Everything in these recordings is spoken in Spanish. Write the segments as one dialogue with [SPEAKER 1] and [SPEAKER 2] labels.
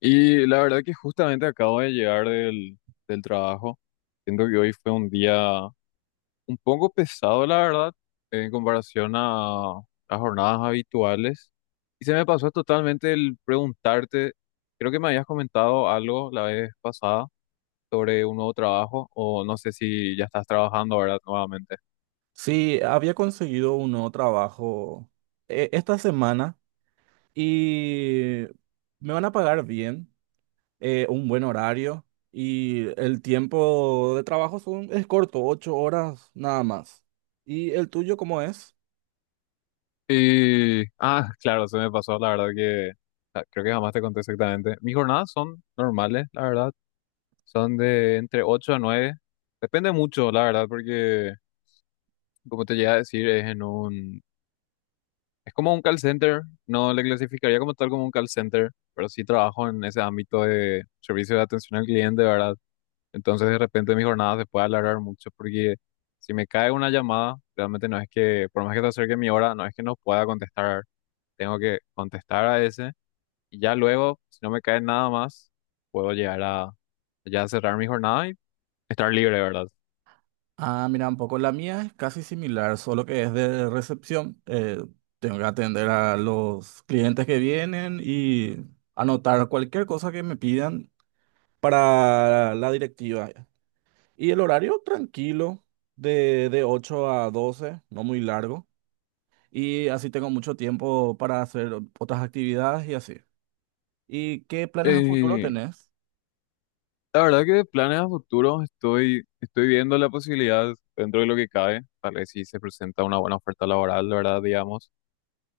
[SPEAKER 1] Y la verdad que justamente acabo de llegar del trabajo. Siento que hoy fue un día un poco pesado, la verdad, en comparación a las jornadas habituales. Y se me pasó totalmente el preguntarte, creo que me habías comentado algo la vez pasada sobre un nuevo trabajo, o no sé si ya estás trabajando ahora nuevamente.
[SPEAKER 2] Sí, había conseguido un nuevo trabajo esta semana y me van a pagar bien, un buen horario y el tiempo de trabajo es corto, 8 horas nada más. ¿Y el tuyo cómo es?
[SPEAKER 1] Y, claro, se me pasó, la verdad que creo que jamás te conté exactamente. Mis jornadas son normales, la verdad. Son de entre 8 a 9. Depende mucho, la verdad, porque como te llegué a decir, es en un... Es como un call center. No le clasificaría como tal como un call center, pero sí trabajo en ese ámbito de servicio de atención al cliente, ¿verdad? Entonces de repente mi jornada se puede alargar mucho porque si me cae una llamada, realmente no es que, por más que te acerque mi hora, no es que no pueda contestar. Tengo que contestar a ese, y ya luego, si no me cae nada más, puedo llegar a ya cerrar mi jornada y estar libre, ¿verdad?
[SPEAKER 2] Ah, mira, un poco la mía es casi similar, solo que es de recepción. Tengo que atender a los clientes que vienen y anotar cualquier cosa que me pidan para la directiva. Y el horario tranquilo, de 8 a 12, no muy largo. Y así tengo mucho tiempo para hacer otras actividades y así. ¿Y qué planes a futuro
[SPEAKER 1] Eh,
[SPEAKER 2] tenés?
[SPEAKER 1] La verdad que de planes a futuro estoy viendo la posibilidad dentro de lo que cabe, tal vez si se presenta una buena oferta laboral, la verdad, digamos,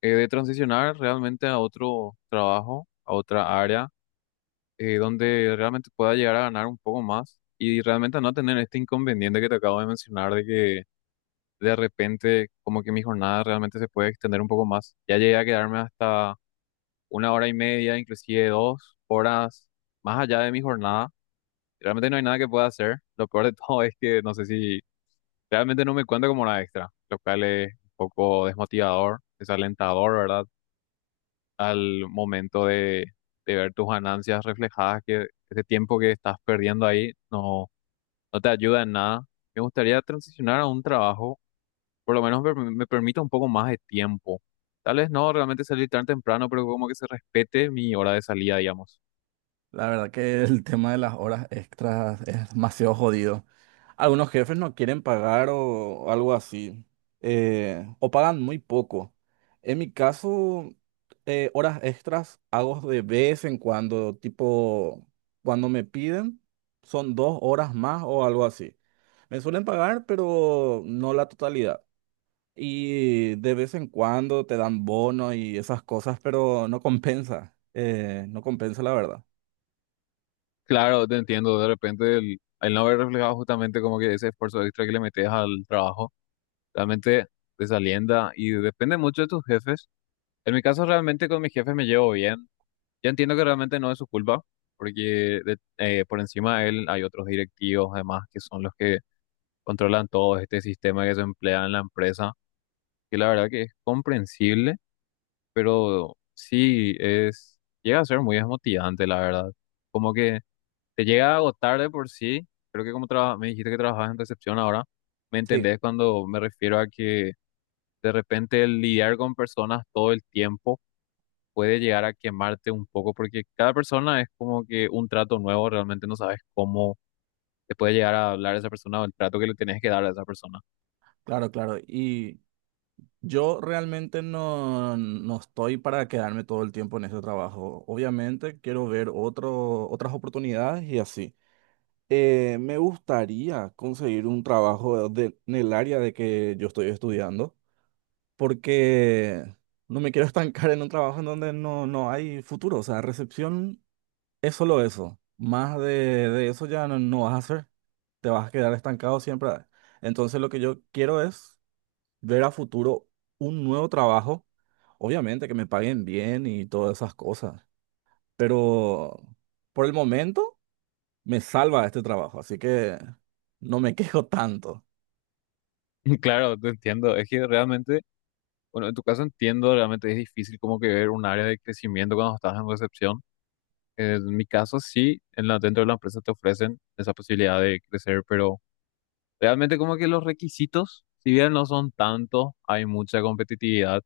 [SPEAKER 1] de transicionar realmente a otro trabajo, a otra área, donde realmente pueda llegar a ganar un poco más y realmente no tener este inconveniente que te acabo de mencionar de que de repente como que mi jornada realmente se puede extender un poco más. Ya llegué a quedarme hasta una hora y media, inclusive 2 horas más allá de mi jornada. Realmente no hay nada que pueda hacer. Lo peor de todo es que no sé si realmente no me cuenta como una extra, lo cual es un poco desmotivador, desalentador, ¿verdad? Al momento de ver tus ganancias reflejadas, que ese tiempo que estás perdiendo ahí no te ayuda en nada. Me gustaría transicionar a un trabajo, por lo menos me permita un poco más de tiempo. Tal vez no realmente salir tan temprano, pero como que se respete mi hora de salida, digamos.
[SPEAKER 2] La verdad que el tema de las horas extras es demasiado jodido. Algunos jefes no quieren pagar o algo así, o pagan muy poco. En mi caso, horas extras hago de vez en cuando, tipo, cuando me piden, son 2 horas más o algo así. Me suelen pagar, pero no la totalidad. Y de vez en cuando te dan bonos y esas cosas, pero no compensa, no compensa la verdad.
[SPEAKER 1] Claro, te entiendo, de repente el no haber reflejado justamente como que ese esfuerzo extra que le metes al trabajo, realmente desalienta y depende mucho de tus jefes. En mi caso realmente con mis jefes me llevo bien. Yo entiendo que realmente no es su culpa, porque por encima de él hay otros directivos además que son los que controlan todo este sistema que se emplea en la empresa, que la verdad que es comprensible, pero sí es, llega a ser muy desmotivante, la verdad. Como que te llega a agotar de por sí. Creo que me dijiste que trabajabas en recepción ahora, me
[SPEAKER 2] Sí.
[SPEAKER 1] entendés cuando me refiero a que de repente el lidiar con personas todo el tiempo puede llegar a quemarte un poco porque cada persona es como que un trato nuevo, realmente no sabes cómo te puede llegar a hablar esa persona o el trato que le tenés que dar a esa persona.
[SPEAKER 2] Claro, claro. Y yo realmente no estoy para quedarme todo el tiempo en ese trabajo. Obviamente quiero ver otras oportunidades y así. Me gustaría conseguir un trabajo en el área de que yo estoy estudiando, porque no me quiero estancar en un trabajo en donde no hay futuro. O sea, recepción es solo eso. Más de eso ya no vas a hacer. Te vas a quedar estancado siempre. Entonces lo que yo quiero es ver a futuro un nuevo trabajo, obviamente que me paguen bien y todas esas cosas, pero por el momento me salva este trabajo, así que no me quejo tanto.
[SPEAKER 1] Claro, te entiendo. Es que realmente, bueno, en tu caso entiendo, realmente es difícil como que ver un área de crecimiento cuando estás en recepción. En mi caso, sí, en dentro de la empresa te ofrecen esa posibilidad de crecer, pero realmente como que los requisitos, si bien no son tantos, hay mucha competitividad.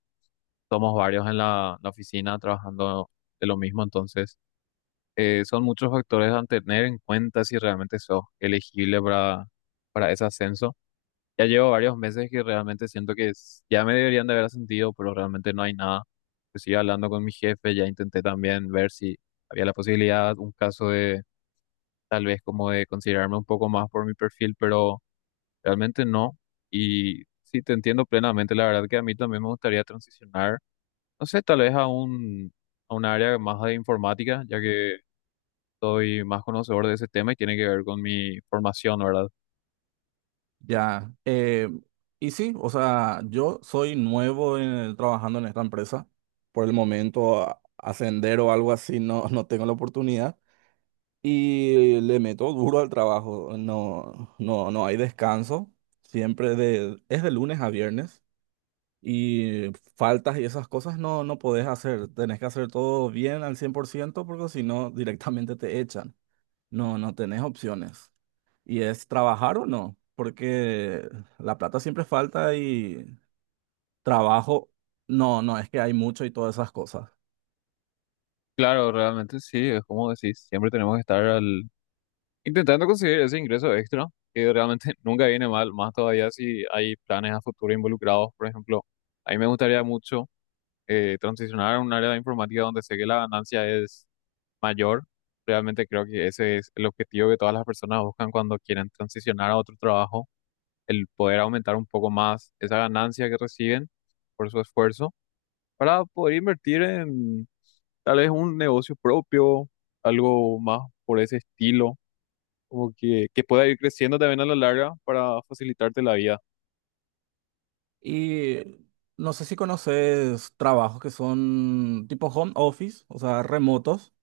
[SPEAKER 1] Somos varios en la oficina trabajando de lo mismo, entonces son muchos factores a tener en cuenta si realmente sos elegible para ese ascenso. Ya llevo varios meses que realmente siento que ya me deberían de haber ascendido, pero realmente no hay nada. Pues sigo hablando con mi jefe, ya intenté también ver si había la posibilidad, un caso de tal vez como de considerarme un poco más por mi perfil, pero... realmente no. Y sí, te entiendo plenamente. La verdad que a mí también me gustaría transicionar, no sé, tal vez a a un área más de informática, ya que soy más conocedor de ese tema y tiene que ver con mi formación, ¿verdad?
[SPEAKER 2] Ya, y sí, o sea, yo soy trabajando en esta empresa, por el momento ascender o algo así no tengo la oportunidad. Y le meto duro al trabajo, no hay descanso, siempre es de lunes a viernes. Y faltas y esas cosas no podés hacer. Tenés que hacer todo bien al 100% porque si no, directamente te echan. No tenés opciones. Y es trabajar o no, porque la plata siempre falta y trabajo, no es que hay mucho y todas esas cosas.
[SPEAKER 1] Claro, realmente sí, es como decís, siempre tenemos que estar al, intentando conseguir ese ingreso extra, que realmente nunca viene mal, más todavía si hay planes a futuro involucrados. Por ejemplo, a mí me gustaría mucho transicionar a un área de informática donde sé que la ganancia es mayor. Realmente creo que ese es el objetivo que todas las personas buscan cuando quieren transicionar a otro trabajo, el poder aumentar un poco más esa ganancia que reciben por su esfuerzo para poder invertir en tal vez un negocio propio, algo más por ese estilo, como que pueda ir creciendo también a la larga para facilitarte la vida.
[SPEAKER 2] Y no sé si conoces trabajos que son tipo home office, o sea, remotos.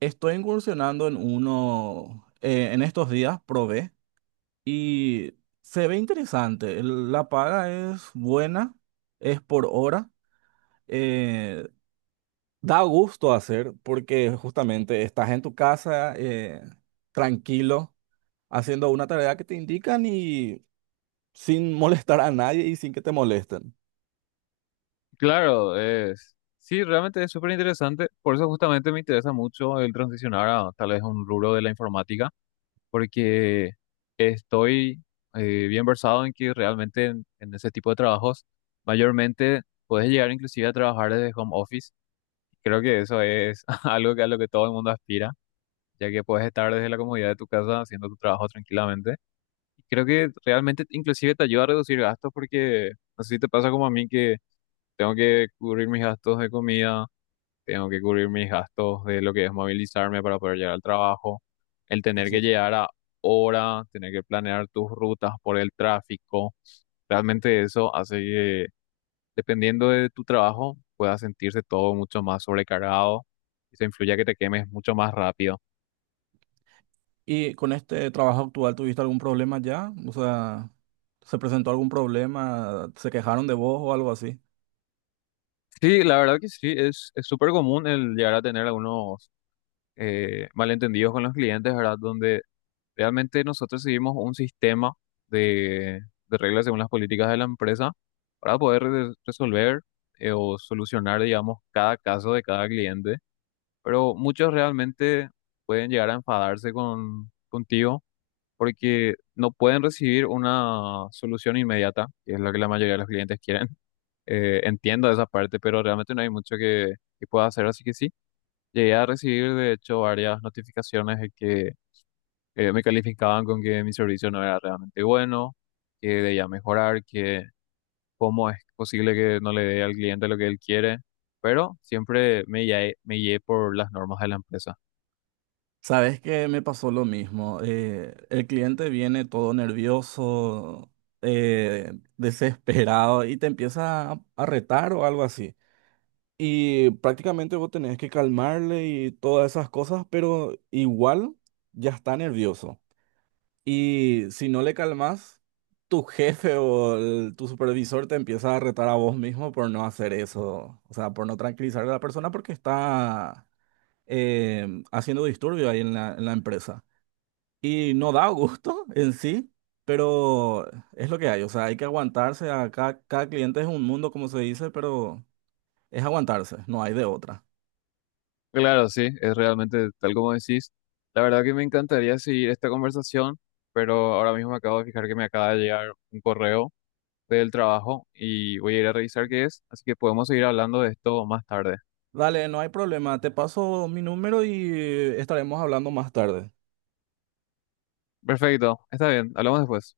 [SPEAKER 2] Estoy incursionando en uno en estos días, probé. Y se ve interesante. La paga es buena, es por hora. eh, Da gusto hacer porque justamente estás en tu casa, tranquilo, haciendo una tarea que te indican y sin molestar a nadie y sin que te molesten.
[SPEAKER 1] Claro, es, sí, realmente es súper interesante. Por eso justamente me interesa mucho el transicionar a tal vez un rubro de la informática porque estoy bien versado en que realmente en ese tipo de trabajos mayormente puedes llegar inclusive a trabajar desde home office. Creo que eso es algo que a lo que todo el mundo aspira, ya que puedes estar desde la comodidad de tu casa haciendo tu trabajo tranquilamente. Y creo que realmente inclusive te ayuda a reducir gastos porque no sé si te pasa como a mí que tengo que cubrir mis gastos de comida, tengo que cubrir mis gastos de lo que es movilizarme para poder llegar al trabajo, el
[SPEAKER 2] Sí,
[SPEAKER 1] tener que
[SPEAKER 2] sí.
[SPEAKER 1] llegar a hora, tener que planear tus rutas por el tráfico. Realmente eso hace que, dependiendo de tu trabajo, puedas sentirse todo mucho más sobrecargado y se influye a que te quemes mucho más rápido.
[SPEAKER 2] ¿Y con este trabajo actual tuviste algún problema ya? O sea, ¿se presentó algún problema? ¿Se quejaron de vos o algo así?
[SPEAKER 1] Sí, la verdad que sí, es súper común el llegar a tener algunos malentendidos con los clientes, ¿verdad? Donde realmente nosotros seguimos un sistema de, de reglas según las políticas de la empresa para poder resolver o solucionar, digamos, cada caso de cada cliente. Pero muchos realmente pueden llegar a enfadarse contigo porque no pueden recibir una solución inmediata, que es lo que la mayoría de los clientes quieren. Entiendo esa parte, pero realmente no hay mucho que pueda hacer, así que sí. Llegué a recibir, de hecho, varias notificaciones de que me calificaban con que mi servicio no era realmente bueno, que debía mejorar, que cómo es posible que no le dé al cliente lo que él quiere, pero siempre me guié por las normas de la empresa.
[SPEAKER 2] Sabes que me pasó lo mismo. El cliente viene todo nervioso, eh, desesperado y te empieza a retar o algo así. Y prácticamente vos tenés que calmarle y todas esas cosas, pero igual ya está nervioso. Y si no le calmas, tu jefe o tu supervisor te empieza a retar a vos mismo por no hacer eso. O sea, por no tranquilizar a la persona porque está haciendo disturbio ahí en la empresa. Y no da gusto en sí, pero es lo que hay. O sea, hay que aguantarse. Cada cliente es un mundo, como se dice, pero es aguantarse, no hay de otra.
[SPEAKER 1] Claro, sí, es realmente tal como decís. La verdad que me encantaría seguir esta conversación, pero ahora mismo me acabo de fijar que me acaba de llegar un correo del trabajo y voy a ir a revisar qué es, así que podemos seguir hablando de esto más tarde.
[SPEAKER 2] Dale, no hay problema. Te paso mi número y estaremos hablando más tarde.
[SPEAKER 1] Perfecto, está bien, hablamos después.